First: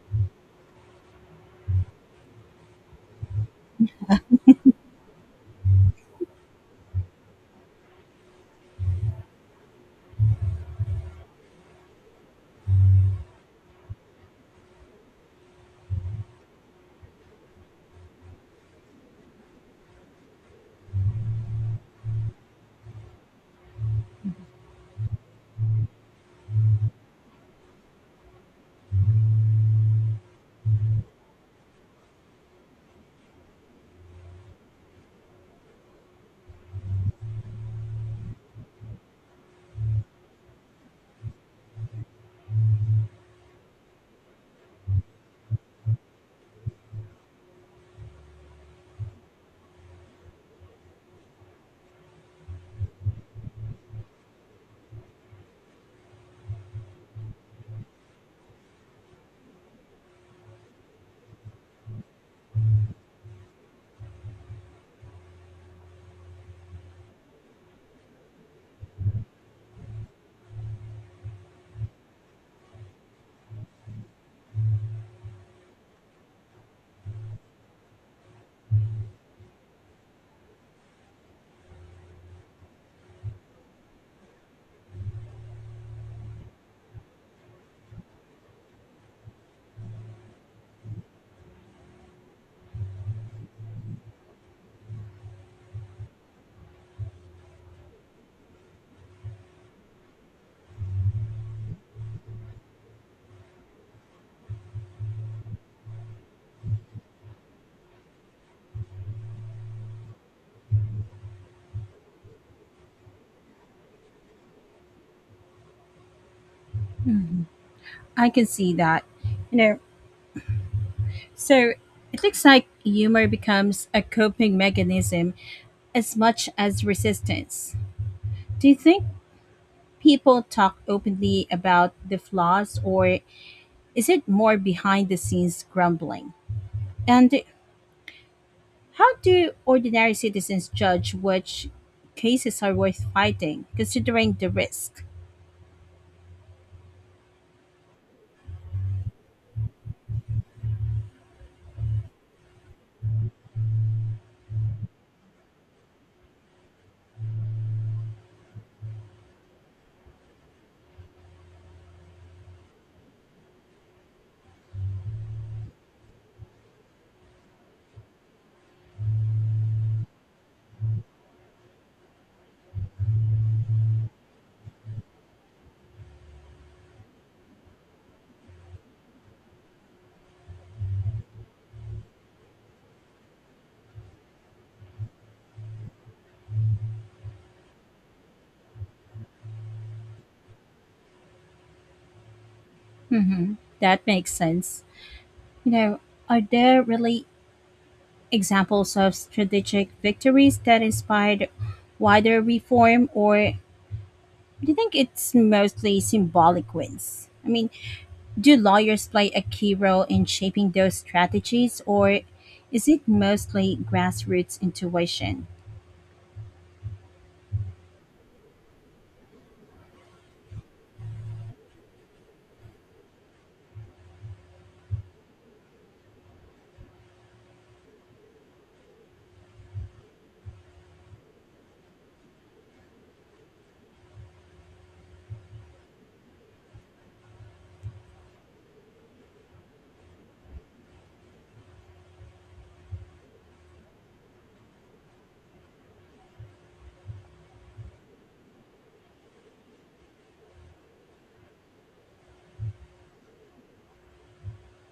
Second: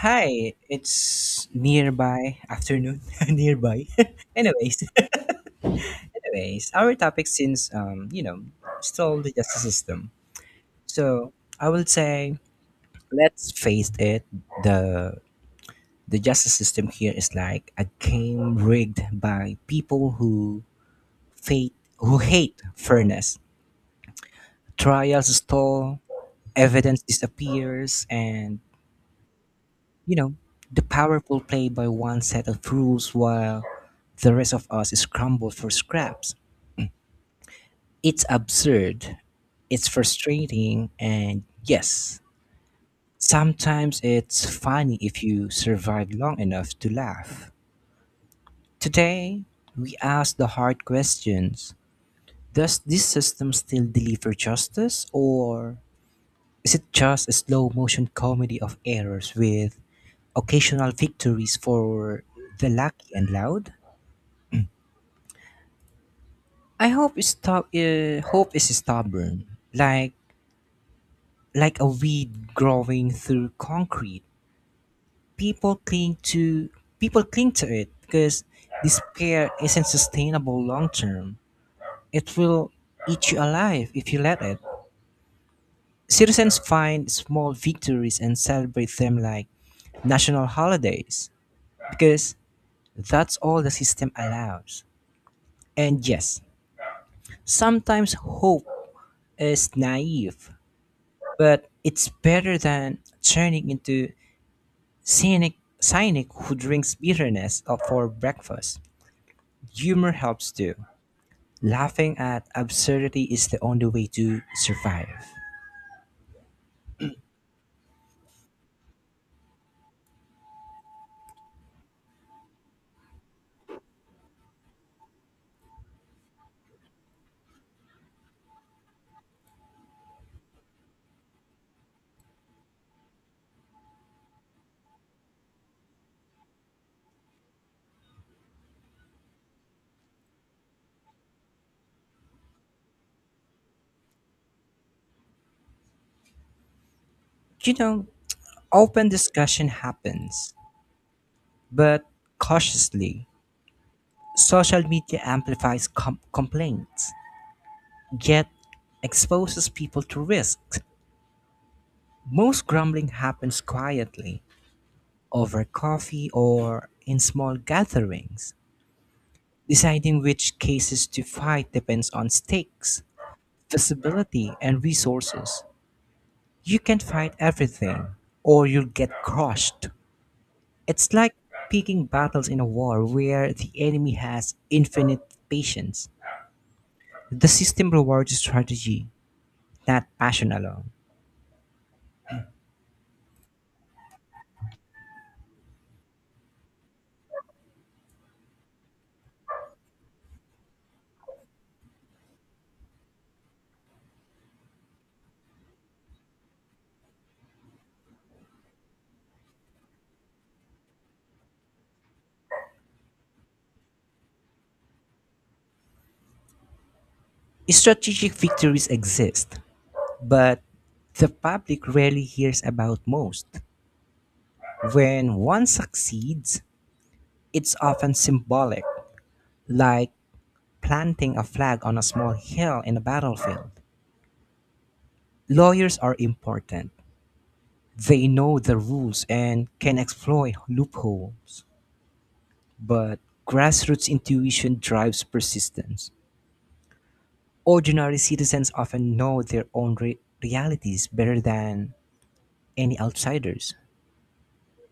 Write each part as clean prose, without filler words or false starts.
Hi, it's nearby afternoon. nearby. anyways, anyways, our topic since still the justice system. So I will say, let's face it, the the justice system here is like a game rigged by people who fate who hate fairness. Trials stall, evidence disappears, and you know, the powerful play by one set of rules while the rest of us scramble for scraps. It's absurd, it's frustrating, and yes, sometimes it's funny if you survive long enough to laugh. Today, we ask the hard questions. Does this system still deliver justice, or is it just a slow motion comedy of errors with occasional victories for the lucky and loud? I hope is stop. Hope is stubborn, like like a weed growing through concrete. People cling to People cling to it because despair isn't sustainable long term. It will eat you alive if you let it. Citizens find small victories and celebrate them like national holidays because that's all the system allows. And yes, sometimes hope is naive but it's better than turning into cynic, cynic who drinks bitterness up for breakfast. Humor helps too. Laughing at absurdity is the only way to survive. I can see that. You know, so it looks like humor becomes a coping mechanism as much as resistance. Do you think people talk openly about the flaws, or is it more behind the scenes grumbling? And how do ordinary citizens judge which cases are worth fighting, considering the risk? You know, open discussion happens, but cautiously. Social media amplifies complaints, yet exposes people to risks. Most grumbling happens quietly, over coffee or in small gatherings. Deciding which cases to fight depends on stakes, visibility, and resources. You can fight everything, or you'll get crushed. It's like picking battles in a war where the enemy has infinite patience. The system rewards strategy, not passion alone. Hmm, that makes sense. You know, are there really examples of strategic victories that inspired wider reform, or do you think it's mostly symbolic wins? I mean, do lawyers play a key role in shaping those strategies, or is it mostly grassroots intuition? Strategic victories exist, but the public rarely hears about most. When one succeeds, it's often symbolic, like planting a flag on a small hill in a battlefield. Lawyers are important. They know the rules and can exploit loopholes. But grassroots intuition drives persistence. Ordinary citizens often know their own realities better than any outsiders.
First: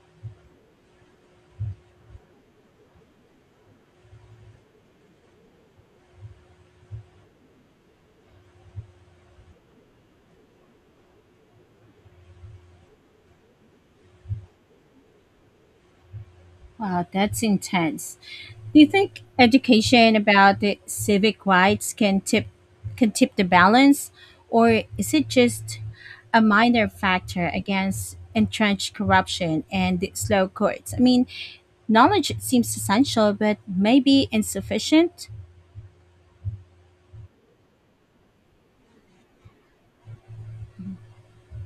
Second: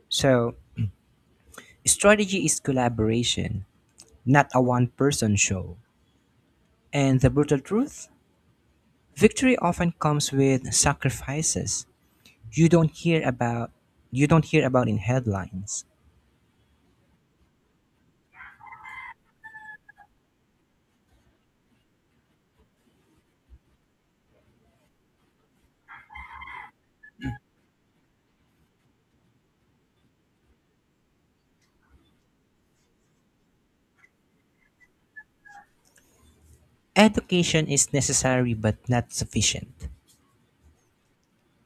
So, strategy is collaboration, not a one person show. And the brutal truth? Victory often comes with sacrifices. you don't hear about you don't hear about in headlines. Wow, that's intense. Do you think education about the civic rights can tip the balance, or is it just a minor factor against entrenched corruption and the slow courts? I mean, knowledge seems essential, but maybe insufficient. Education is necessary but not sufficient.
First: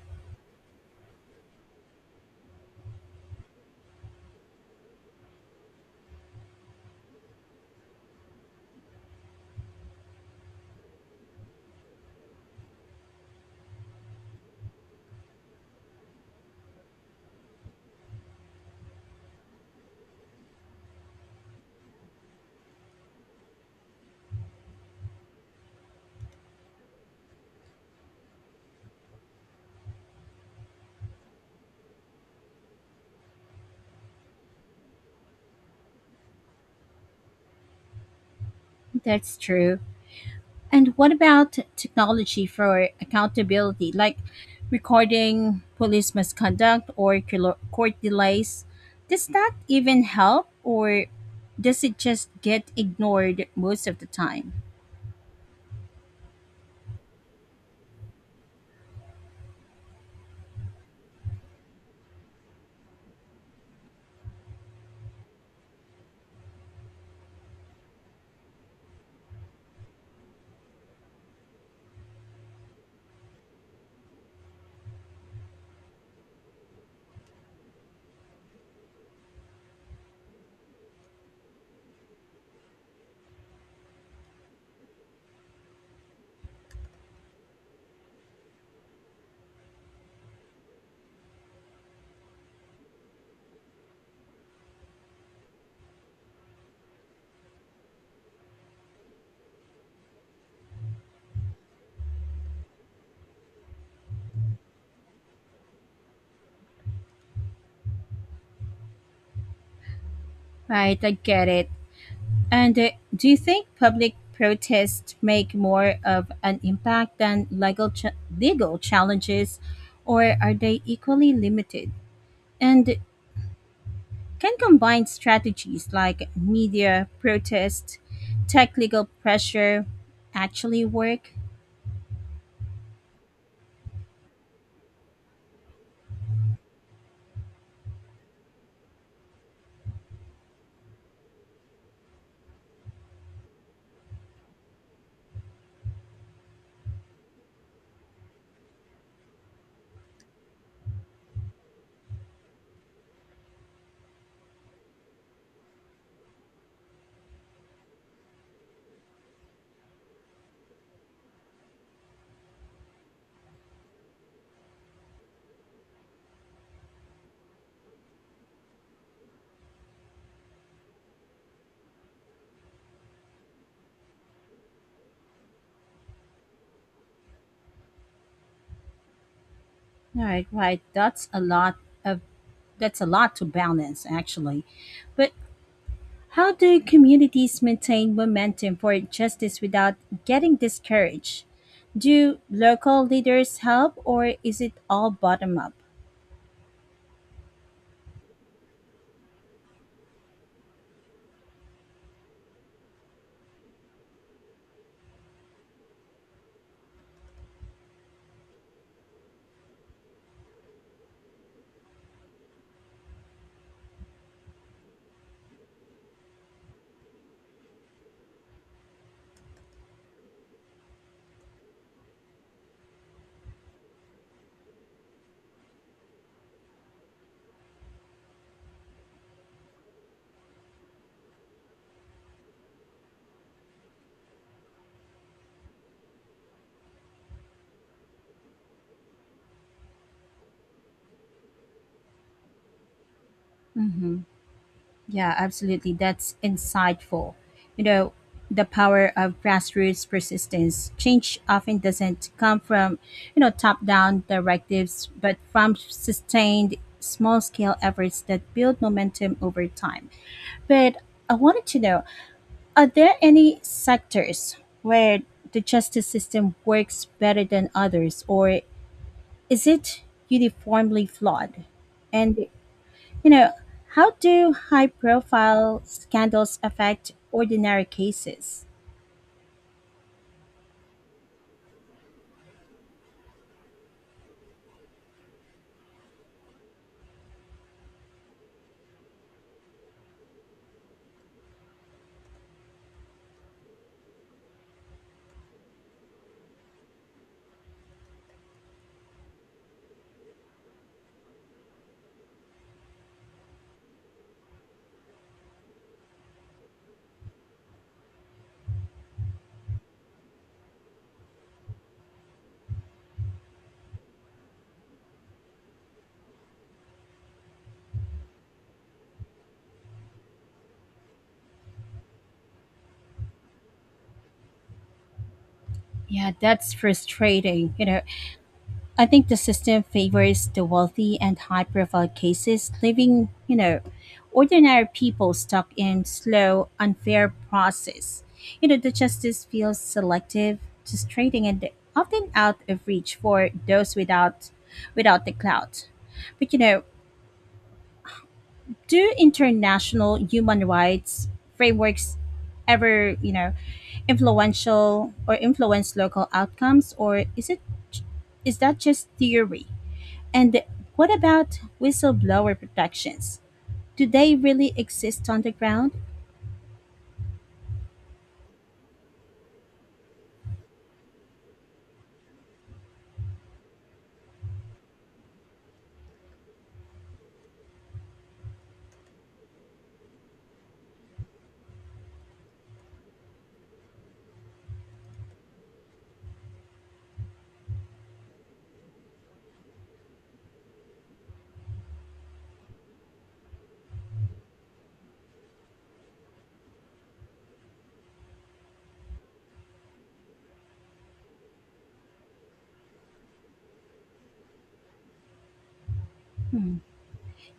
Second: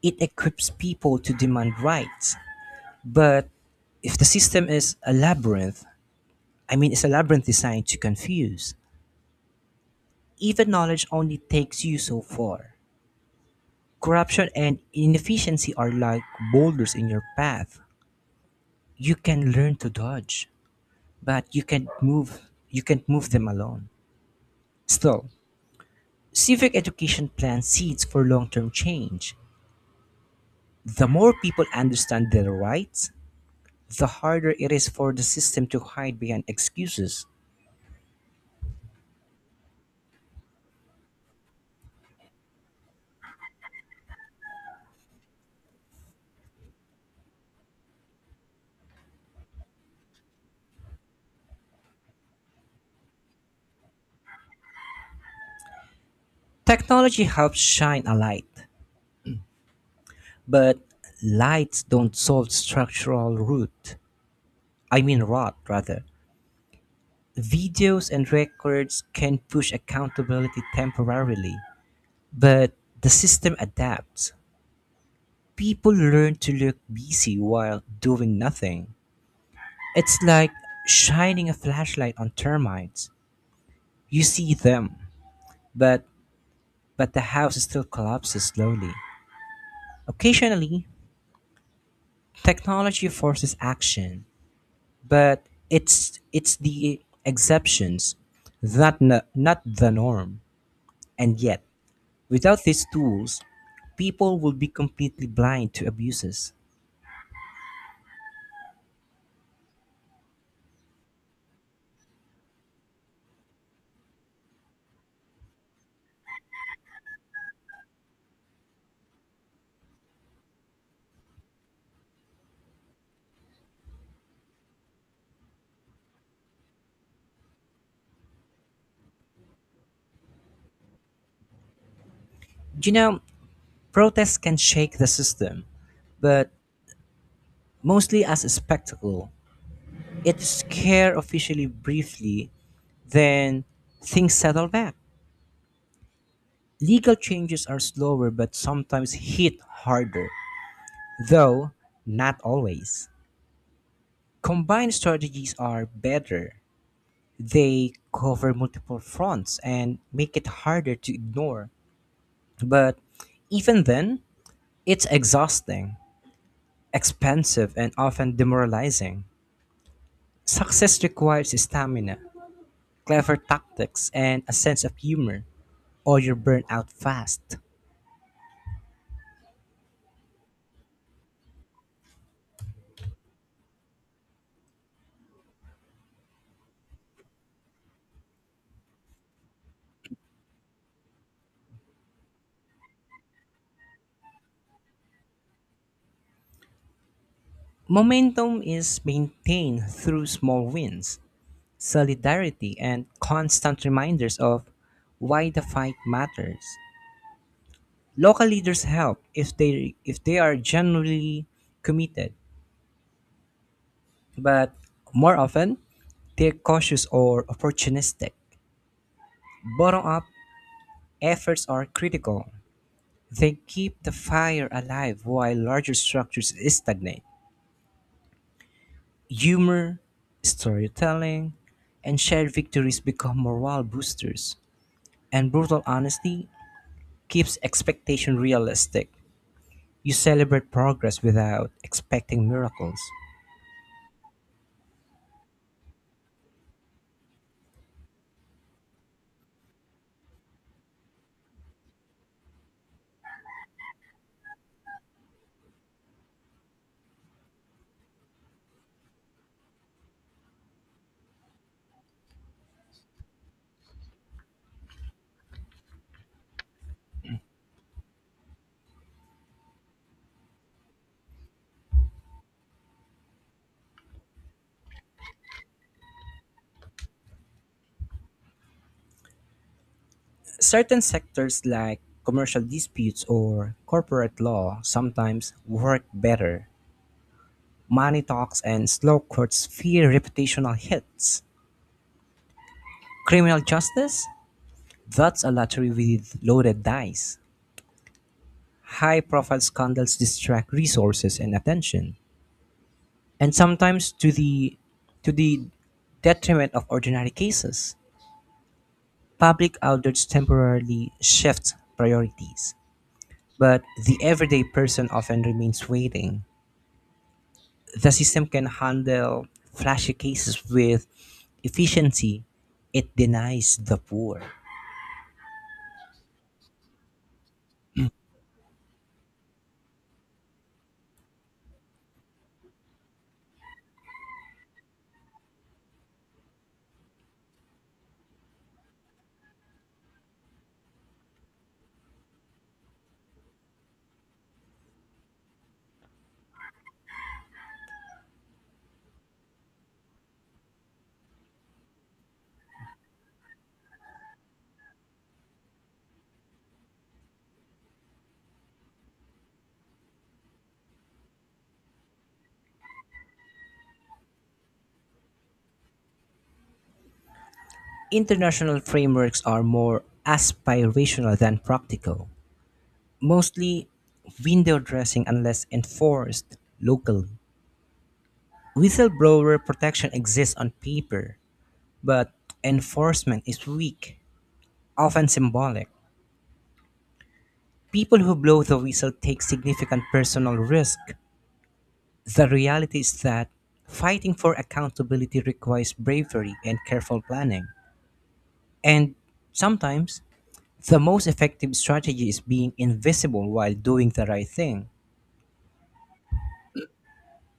It equips people to demand rights, but if the system is a labyrinth, I mean it's a labyrinth designed to confuse. Even knowledge only takes you so far. Corruption and inefficiency are like boulders in your path. You can learn to dodge, but you can't move them alone. Still, civic education plants seeds for long term change. The more people understand their rights, the harder it is for the system to hide behind excuses. That's true. And what about technology for accountability, like recording police misconduct or court delays? Does that even help, or does it just get ignored most of the time? Technology helps shine a light, but lights don't solve structural rot, rather. Videos and records can push accountability temporarily, but the system adapts. People learn to look busy while doing nothing. It's like shining a flashlight on termites. You see them, but the house still collapses slowly. Occasionally, technology forces action, but it's the exceptions, that not the norm. And yet, without these tools, people would be completely blind to abuses. Right, I get it. And do you think public protests make more of an impact than legal challenges, or are they equally limited? And can combine strategies like media protest, tech legal pressure actually work? You know, protests can shake the system, but mostly as a spectacle. It scare officially briefly. Then things settle back. Legal changes are slower but sometimes hit harder, though not always. Combined strategies are better. They cover multiple fronts and make it harder to ignore. But even then, it's exhausting, expensive, and often demoralizing. Success requires stamina, clever tactics, and a sense of humor, or you burn out fast. All right, right. Of that's a lot to balance actually. But how do communities maintain momentum for justice without getting discouraged? Do local leaders help or is it all bottom up? Momentum is maintained through small wins, solidarity, and constant reminders of why the fight matters. Local leaders help if they are genuinely committed, but more often they're cautious or opportunistic. Bottom-up efforts are critical. They keep the fire alive while larger structures stagnate. Humor, storytelling, and shared victories become morale boosters, and brutal honesty keeps expectation realistic. You celebrate progress without expecting miracles. Mhm. Yeah, absolutely. That's insightful. You know, the power of grassroots persistence. Change often doesn't come from, top down directives, but from sustained small scale efforts that build momentum over time. But I wanted to know, are there any sectors where the justice system works better than others, or is it uniformly flawed? And you know, how do high profile scandals affect ordinary cases? Certain sectors like commercial disputes or corporate law sometimes work better. Money talks and slow courts fear reputational hits. Criminal justice? That's a lottery with loaded dice. High profile scandals distract resources and attention, and sometimes to the detriment of ordinary cases. Public outlets temporarily shift priorities, but the everyday person often remains waiting. The system can handle flashy cases with efficiency, it denies the poor. Yeah, that's frustrating. I think the system favors the wealthy and high profile cases, leaving, ordinary people stuck in slow, unfair process. The justice feels selective, frustrating and often out of reach for those without the clout. But do international human rights frameworks ever, influential or influence local outcomes, or is that just theory? And what about whistleblower protections? Do they really exist on the ground? International frameworks are more aspirational than practical, mostly window dressing unless enforced locally. Whistleblower protection exists on paper, but enforcement is weak, often symbolic. People who blow the whistle take significant personal risk. The reality is that fighting for accountability requires bravery and careful planning. And sometimes, the most effective strategy is being invisible while doing the right thing. Hmm.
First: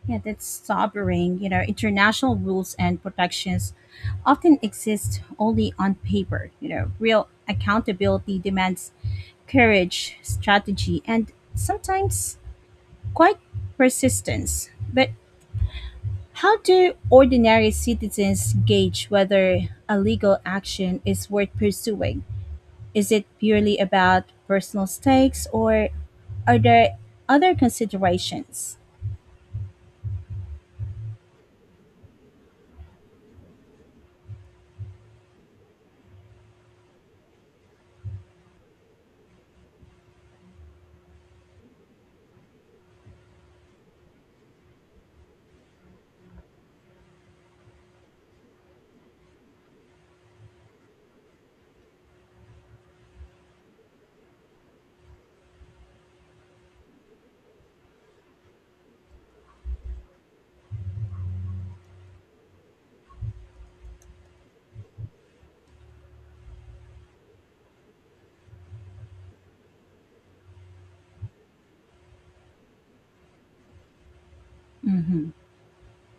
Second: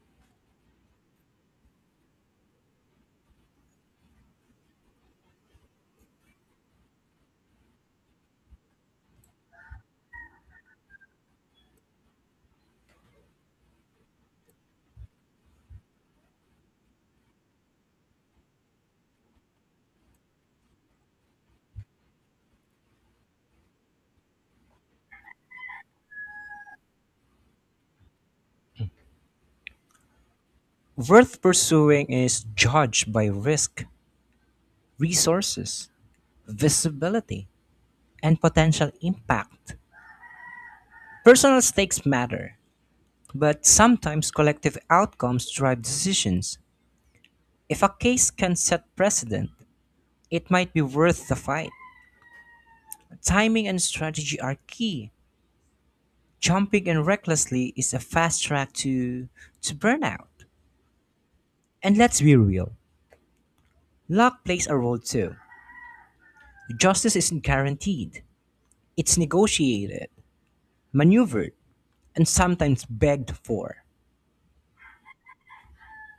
Yeah, that's sobering. International rules and protections often exist only on paper. Real accountability demands courage, strategy, and sometimes quite persistence. But how do ordinary citizens gauge whether a legal action is worth pursuing? Is it purely about personal stakes or are there other considerations? Worth pursuing is judged by risk, resources, visibility, and potential impact. Personal stakes matter, but sometimes collective outcomes drive decisions. If a case can set precedent, it might be worth the fight. Timing and strategy are key. Jumping in recklessly is a fast track to burnout. And let's be real, luck plays a role too. Justice isn't guaranteed. It's negotiated, maneuvered, and sometimes begged for. Hmm,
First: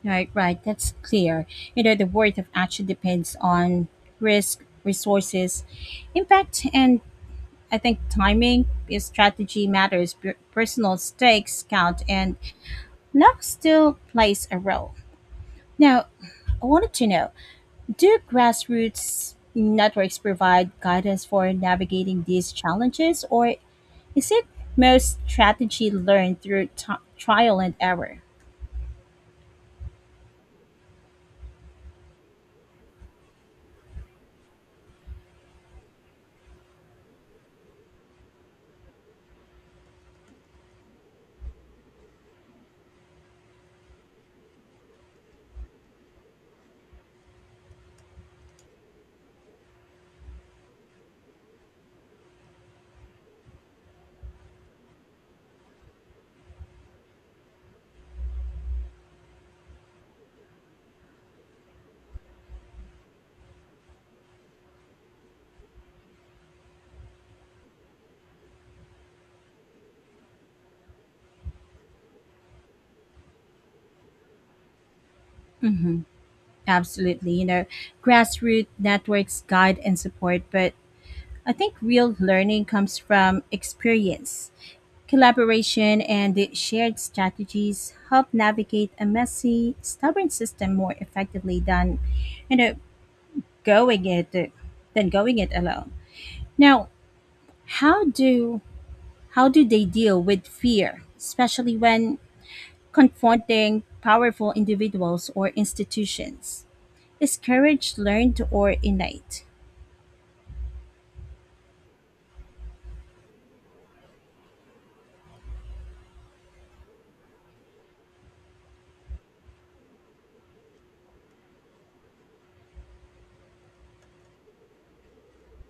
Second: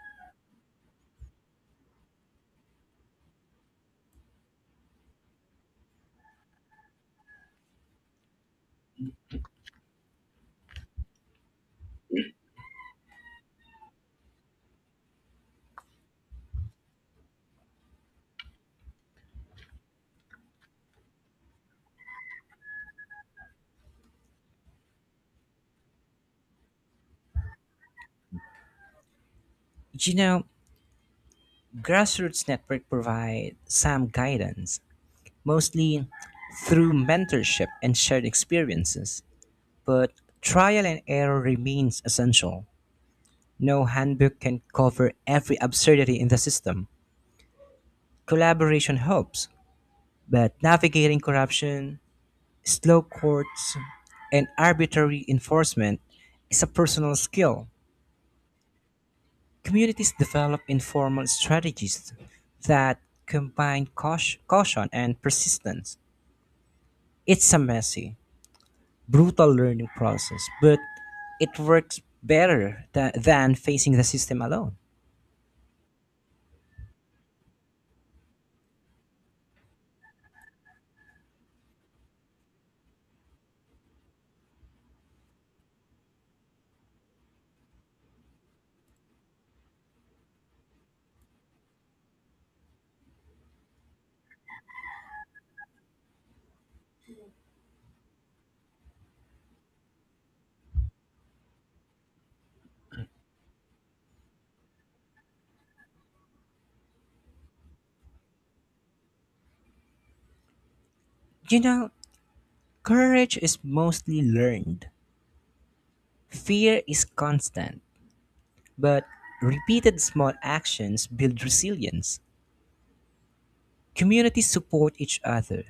right, right. That's clear. The worth of action depends on risk, resources, impact, and I think timing. Is strategy matters. Personal stakes count, and luck still plays a role. Now, I wanted to know, do grassroots networks provide guidance for navigating these challenges, or is it most strategy learned through trial and error? You know, grassroots network provide some guidance, mostly through mentorship and shared experiences. But trial and error remains essential. No handbook can cover every absurdity in the system. Collaboration helps, but navigating corruption, slow courts, and arbitrary enforcement is a personal skill. Communities develop informal strategies that combine caution and persistence. It's a messy, brutal learning process, but it works better than facing the system alone. Absolutely. Grassroots networks guide and support, but I think real learning comes from experience. Collaboration and the shared strategies help navigate a messy, stubborn system more effectively than you know going it than going it alone. Now, how do how do they deal with fear, especially when confronting powerful individuals or institutions? Is courage learned or innate? You know, Courage is mostly learned. Fear is constant, but repeated small actions build resilience. Communities support each other,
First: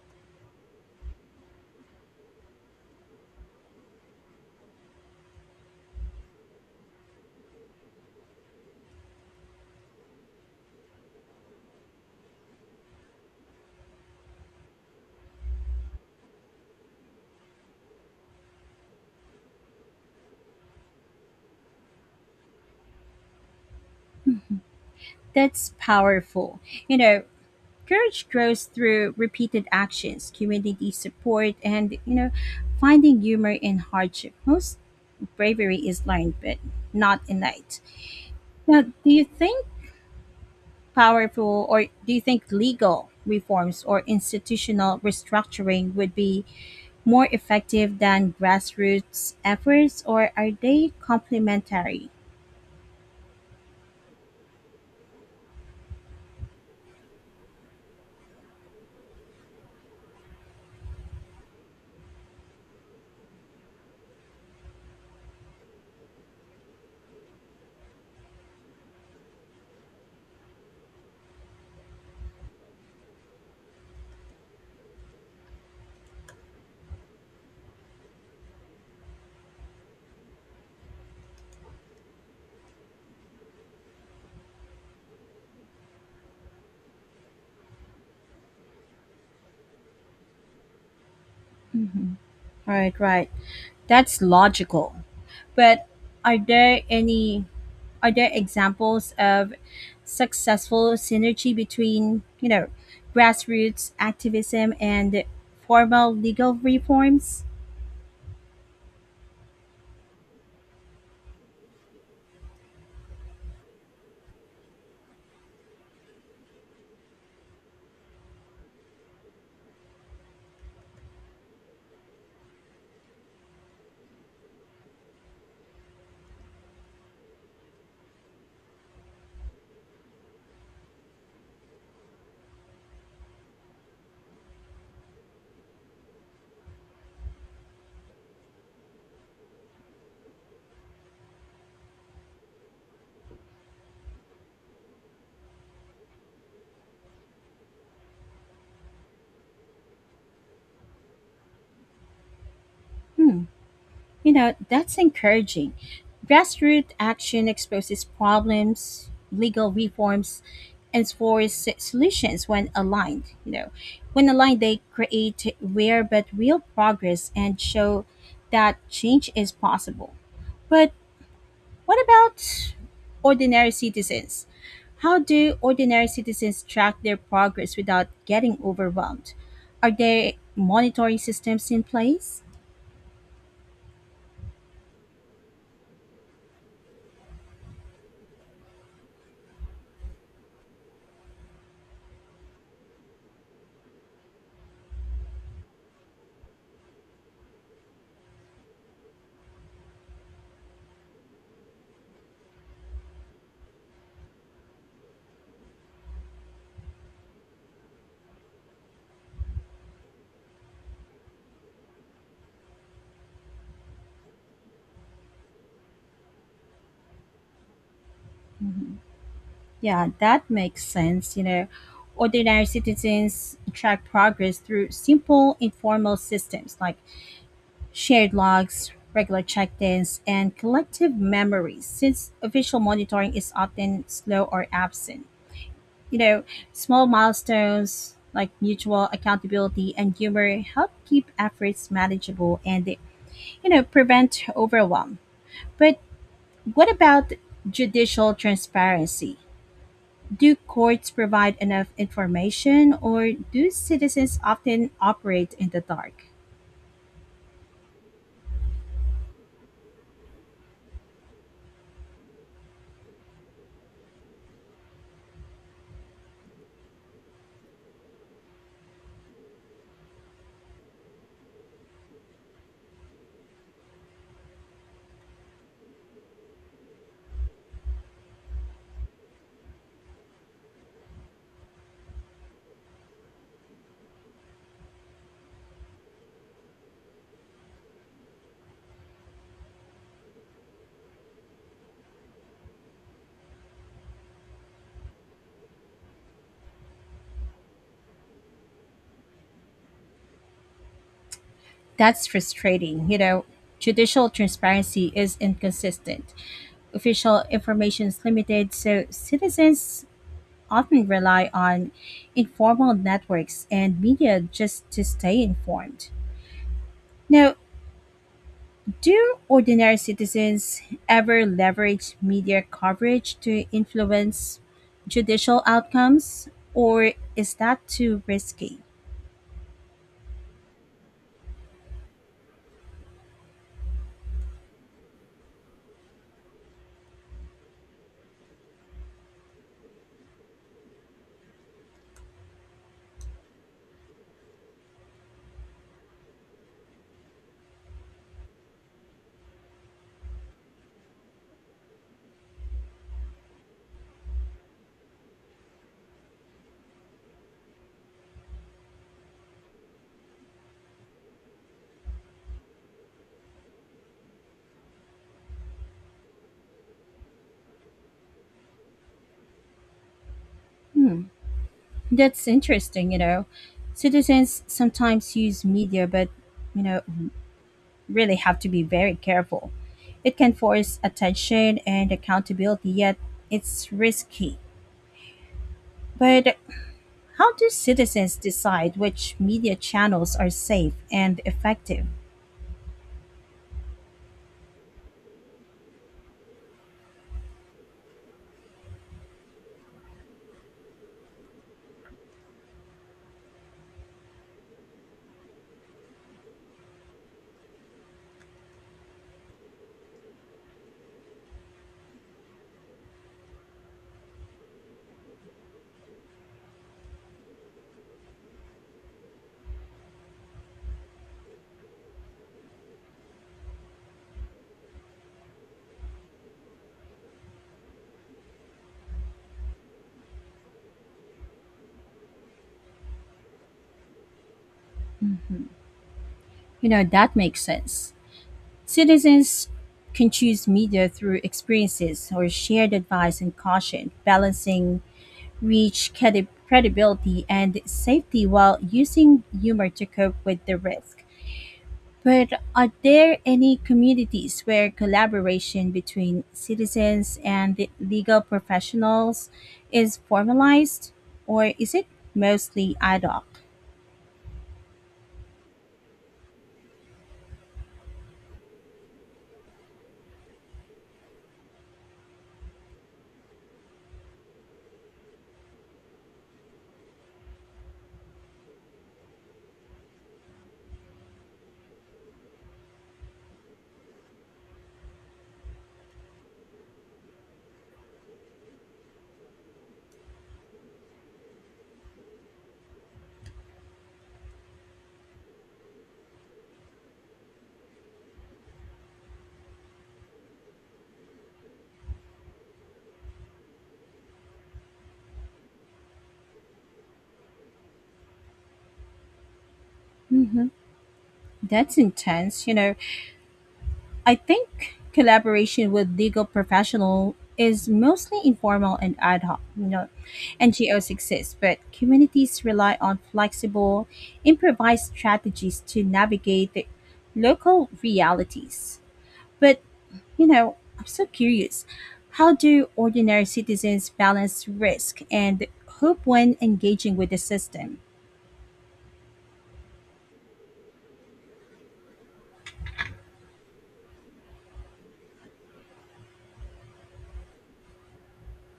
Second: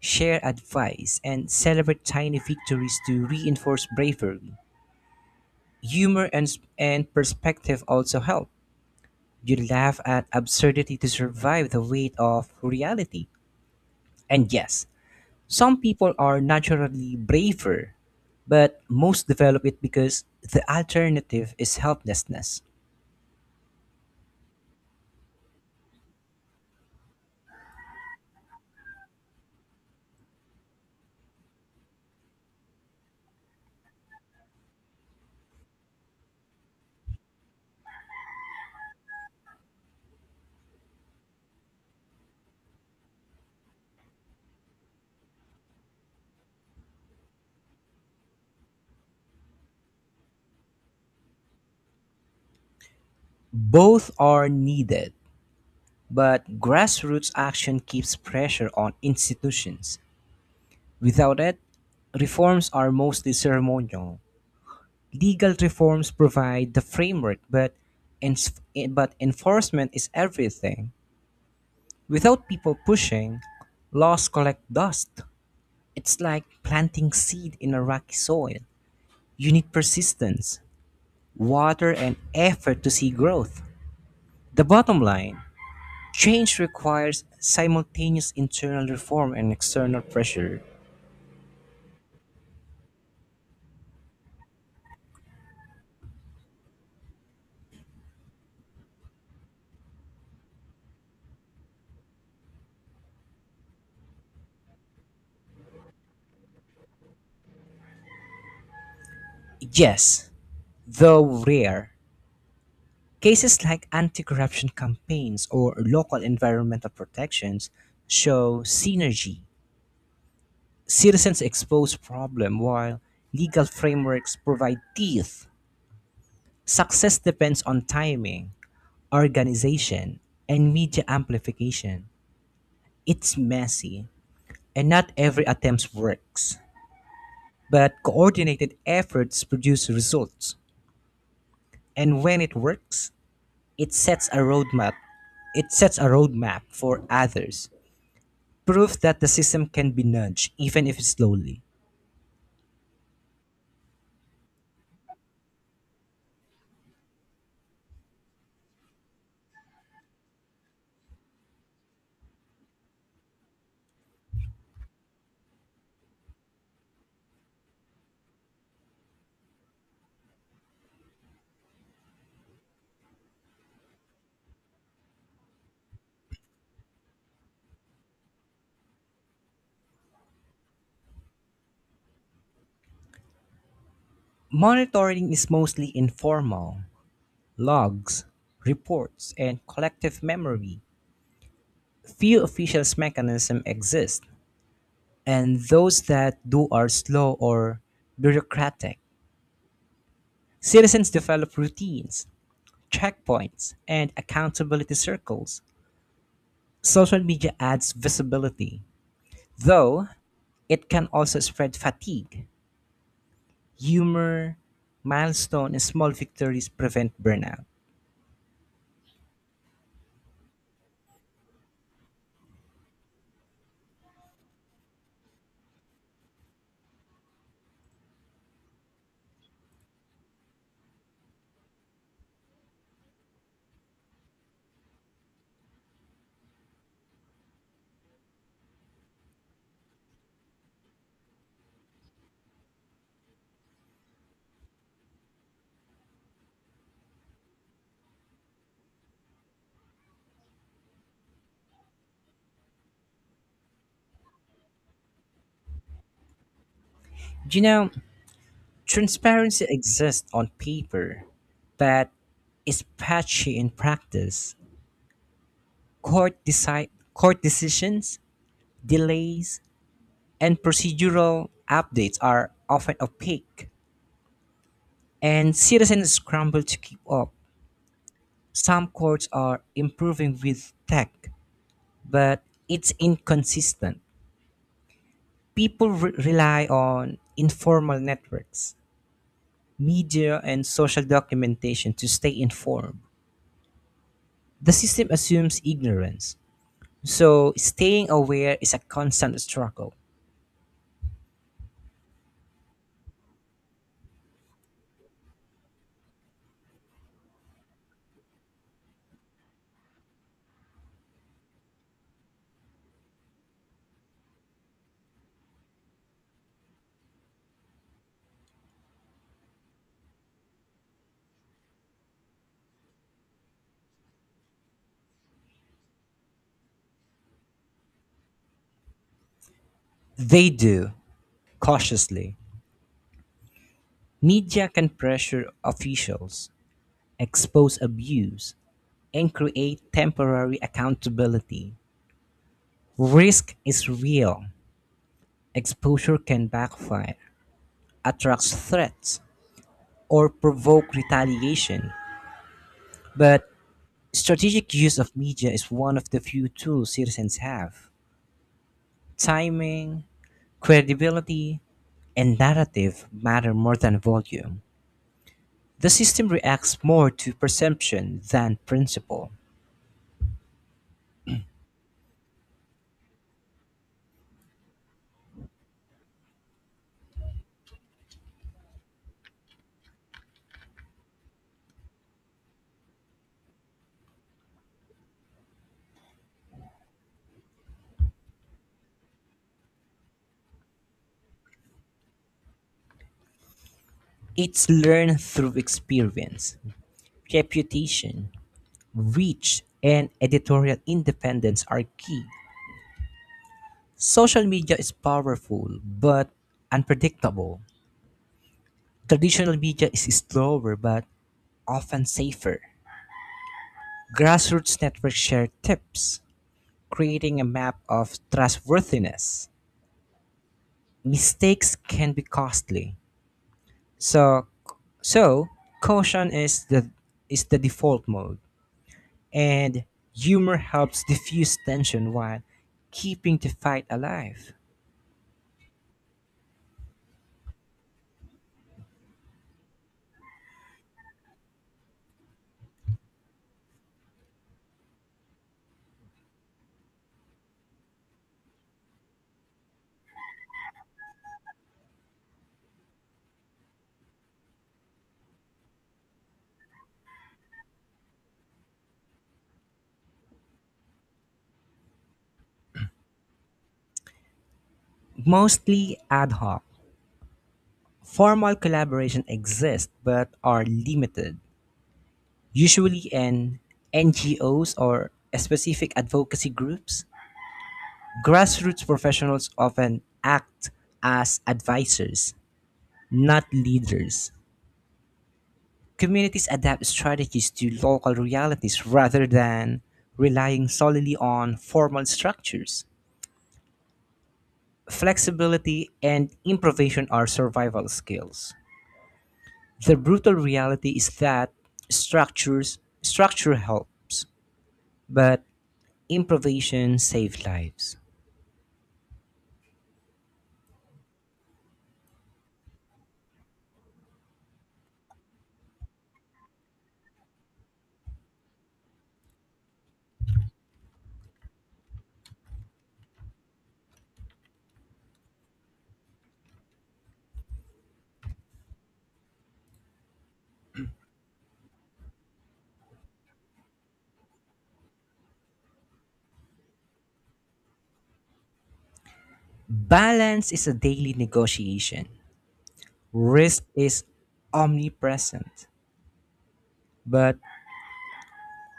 share advice, and celebrate tiny victories to reinforce bravery. Humor and perspective also help. You laugh at absurdity to survive the weight of reality. And yes, some people are naturally braver, but most develop it because the alternative is helplessness. That's powerful. You know, Courage grows through repeated actions, community support, and finding humor in hardship. Most bravery is learned, but not innate. Now, do you think legal reforms or institutional restructuring would be more effective than grassroots efforts or are they complementary? Both are needed, but grassroots action keeps pressure on institutions. Without it, reforms are mostly ceremonial. Legal reforms provide the framework, but but enforcement is everything. Without people pushing, laws collect dust. It's like planting seed in a rocky soil. You need persistence, water, and effort to see growth. The bottom line, change requires simultaneous internal reform and external pressure. All right, right. That's logical. But are there any are there examples of successful synergy between, grassroots activism and formal legal reforms? Yes, though rare, cases like anti corruption campaigns or local environmental protections show synergy. Citizens expose problem while legal frameworks provide teeth. Success depends on timing, organization, and media amplification. It's messy, and not every attempt works, but coordinated efforts produce results. And when it works, it sets a roadmap. It sets a roadmap for others. Proof that the system can be nudged, even if slowly. Hmm. That's encouraging. Grassroots action exposes problems, legal reforms, and forces solutions when aligned. When aligned, they create rare but real progress and show that change is possible. But what about ordinary citizens? How do ordinary citizens track their progress without getting overwhelmed? Are there monitoring systems in place? Monitoring is mostly informal logs, reports, and collective memory. Few official mechanisms exist, and those that do are slow or bureaucratic. Citizens develop routines, checkpoints, and accountability circles. Social media adds visibility, though it can also spread fatigue. Humor, milestone, and small victories prevent burnout. Yeah, that makes sense. Ordinary citizens track progress through simple informal systems like shared logs, regular check ins, and collective memories, since official monitoring is often slow or absent. You know, Small milestones like mutual accountability and humor help keep efforts manageable and, they, prevent overwhelm. But what about judicial transparency? Do courts provide enough information, or do citizens often operate in the dark? Do you know, transparency exists on paper, but is patchy in practice. Court decisions, delays, and procedural updates are often opaque, and citizens scramble to keep up. Some courts are improving with tech, but it's inconsistent. People rely on informal networks, media, and social documentation to stay informed. The system assumes ignorance, so staying aware is a constant struggle. That's frustrating. Judicial transparency is inconsistent. Official information is limited, so citizens often rely on informal networks and media just to stay informed. Now, do ordinary citizens ever leverage media coverage to influence judicial outcomes, or is that too risky? They do, cautiously. Media can pressure officials, expose abuse, and create temporary accountability. Risk is real. Exposure can backfire, attract threats, or provoke retaliation, but strategic use of media is one of the few tools citizens have. Timing, credibility, and narrative matter more than volume. The system reacts more to perception than principle. Hmm, that's interesting. Citizens sometimes use media, but, you know, really have to be very careful. It can force attention and accountability, yet it's risky. But how do citizens decide which media channels are safe and effective? It's learned through experience. Reputation, reach, and editorial independence are key. Social media is powerful but unpredictable. Traditional media is slower but often safer. Grassroots networks share tips, creating a map of trustworthiness. Mistakes can be costly. So so caution is the default mode and humor helps diffuse tension while keeping the fight alive. That makes sense. Citizens can choose media through experiences or shared advice and caution, balancing reach, credibility, and safety while using humor to cope with the risk. But are there any communities where collaboration between citizens and legal professionals is formalized, or is it mostly ad hoc? Mostly ad hoc. Formal collaboration exists but are limited, usually in NGOs or specific advocacy groups. Grassroots professionals often act as advisors, not leaders. Communities adapt strategies to local realities rather than relying solely on formal structures. Flexibility and improvisation are survival skills. The brutal reality is that structure helps, but improvisation saves lives. Hmm. That's intense, I think collaboration with legal professional is mostly informal and ad hoc. NGOs exist, but communities rely on flexible, improvised strategies to navigate the local realities. But I'm so curious. How do ordinary citizens balance risk and hope when engaging with the system? Balance is a daily negotiation. Risk is omnipresent, but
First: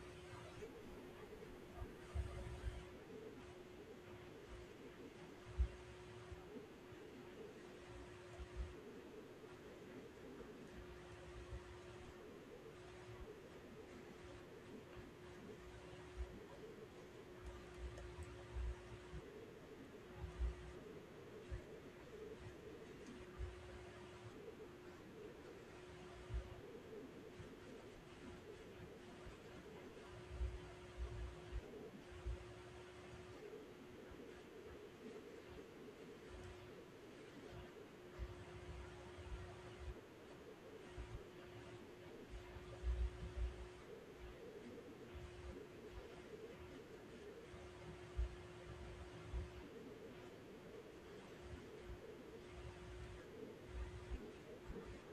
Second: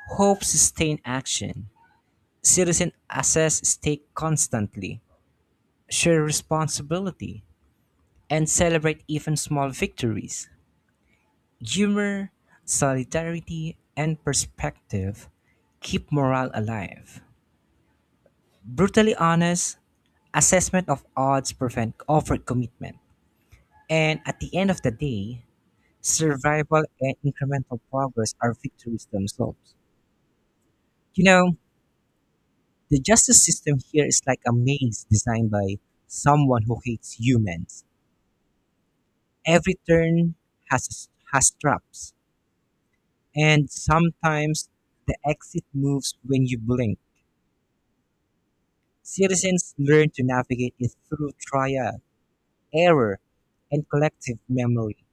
hope sustains action. Citizens assess stake constantly, share responsibility, and celebrate even small victories. Humor, solidarity, and perspective keep morale alive. Brutally honest, assessment of odds prevent overt commitment, and at the end of the day, survival and incremental progress are victories themselves. You know, the justice system here is like a maze designed by someone who hates humans. Every turn has traps, and sometimes the exit moves when you blink. Citizens learn to navigate it through trial, error, and collective memory.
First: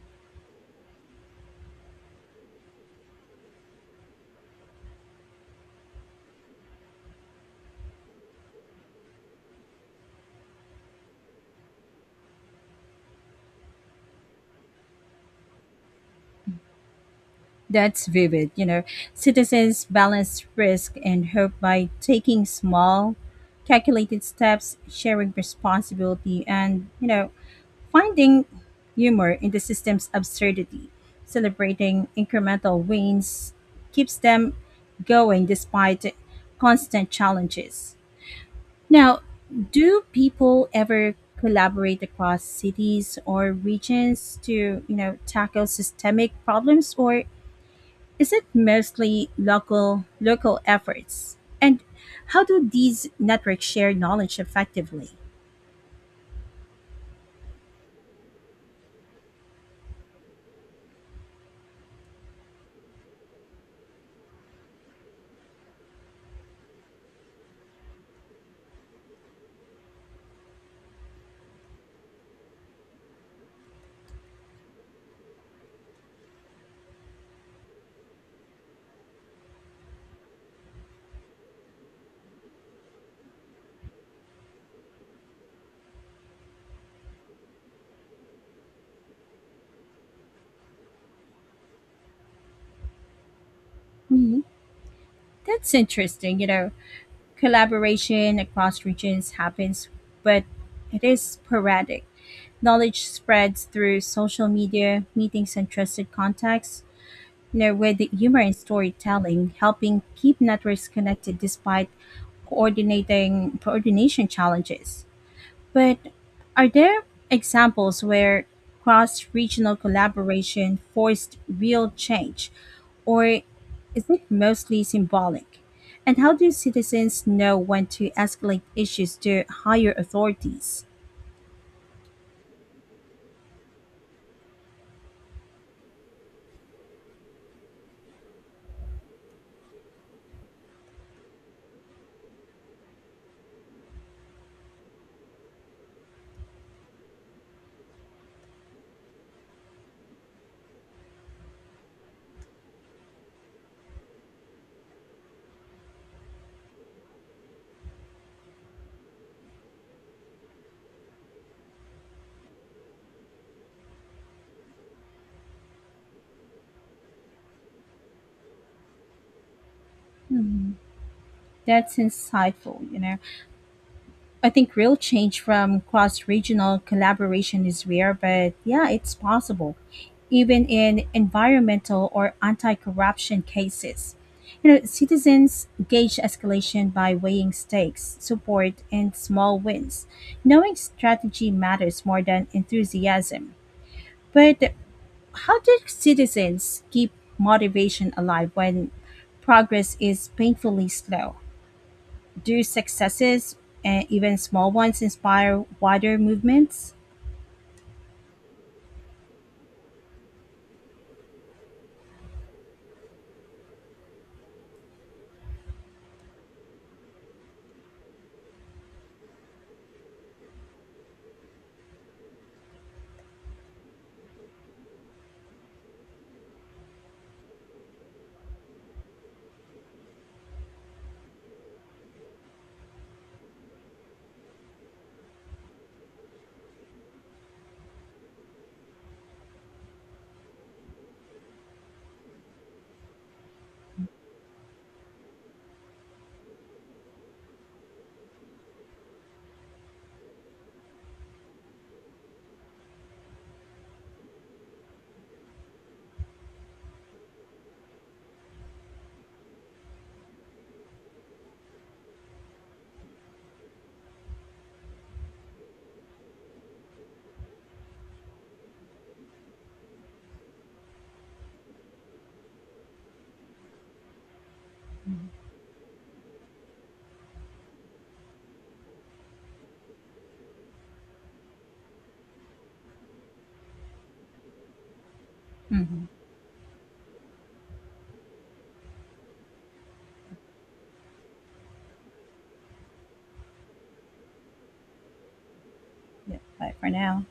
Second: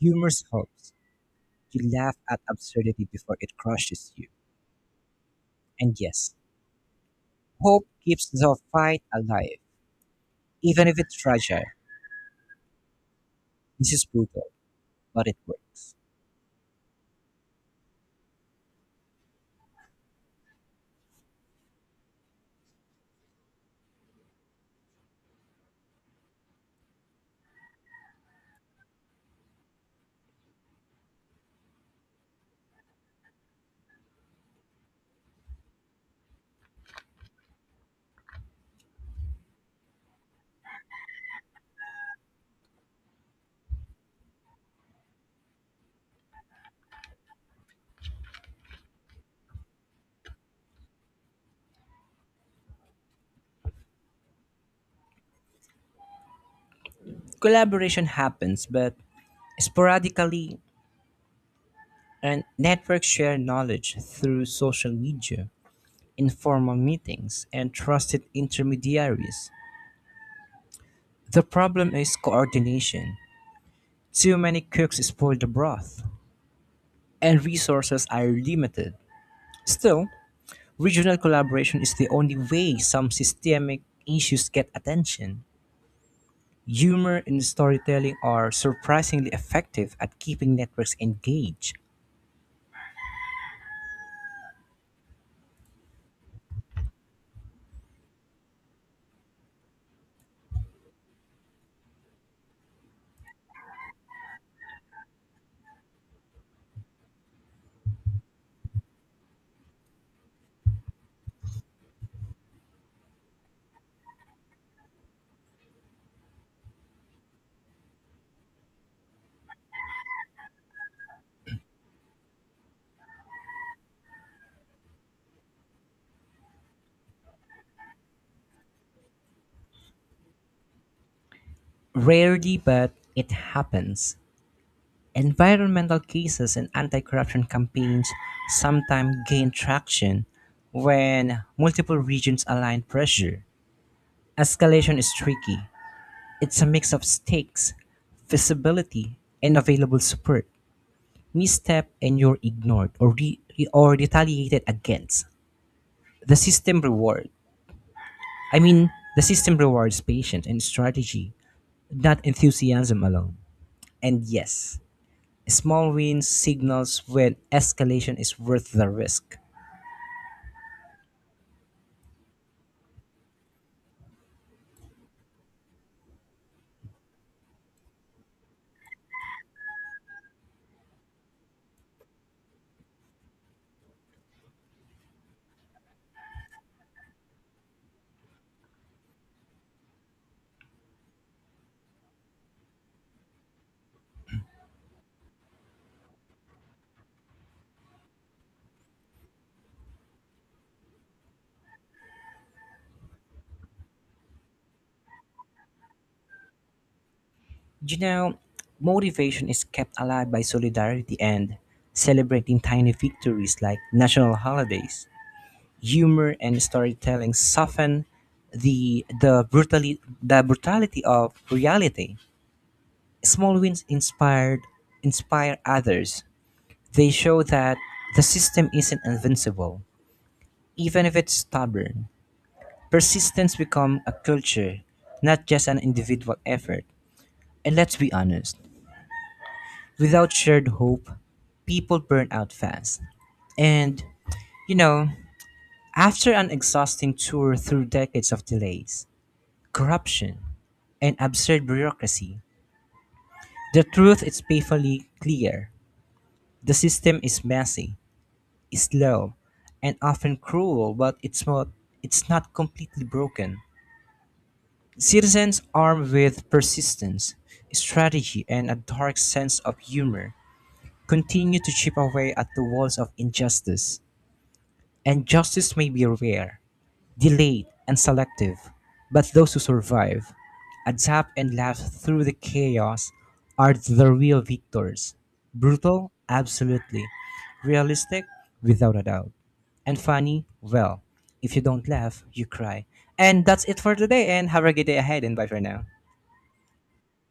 Humor helps. You laugh at absurdity before it crushes you. And yes, hope keeps the fight alive, even if it's fragile. This is brutal, but it works. That's vivid. Citizens balance risk and hope by taking small, calculated steps, sharing responsibility, and, finding humor in the system's absurdity. Celebrating incremental wins keeps them going despite constant challenges. Now, do people ever collaborate across cities or regions to, tackle systemic problems or is it mostly local efforts? And how do these networks share knowledge effectively? Collaboration happens, but sporadically, and networks share knowledge through social media, informal meetings, and trusted intermediaries. The problem is coordination. Too many cooks spoil the broth, and resources are limited. Still, regional collaboration is the only way some systemic issues get attention. Humor and storytelling are surprisingly effective at keeping networks engaged. Mhm. That's interesting. Collaboration across regions happens, but it is sporadic. Knowledge spreads through social media, meetings, and trusted contacts, with humor and storytelling, helping keep networks connected despite coordinating coordination challenges. But are there examples where cross regional collaboration forced real change, or is it mostly symbolic? And how do citizens know when to escalate issues to higher authorities? Rarely, but it happens. Environmental cases and anti corruption campaigns sometimes gain traction when multiple regions align pressure. Escalation is tricky, it's a mix of stakes, visibility, and available support. Misstep and you're ignored or or retaliated against. The system reward. The system rewards patience and strategy, not enthusiasm alone. And yes, small wins signals when escalation is worth the risk. Hmm, that's insightful, I think real change from cross regional collaboration is rare, but yeah, it's possible, even in environmental or anti corruption cases. Citizens gauge escalation by weighing stakes, support, and small wins. Knowing strategy matters more than enthusiasm. But how do citizens keep motivation alive when progress is painfully slow? Do successes and even small ones inspire wider movements? You know, motivation is kept alive by solidarity and celebrating tiny victories like national holidays. Humor and storytelling soften the brutality of reality. Small wins inspired inspire others. They show that the system isn't invincible, even if it's stubborn. Persistence becomes a culture, not just an individual effort. And let's be honest, without shared hope, people burn out fast. And you know, after an exhausting tour through decades of delays, corruption, and absurd bureaucracy, the truth is painfully clear. The system is messy, is low and often cruel, but it's not completely broken. Citizens armed with persistence, strategy, and a dark sense of humor continue to chip away at the walls of injustice. And justice may be rare, delayed and selective, but those who survive, adapt and laugh through the chaos are the real victors. Hmm. Brutal? Absolutely. Realistic? Without a doubt. And funny? Well, if you don't laugh, you cry. And that's it for today, and have a good day ahead, and bye for now. Yeah, bye for now.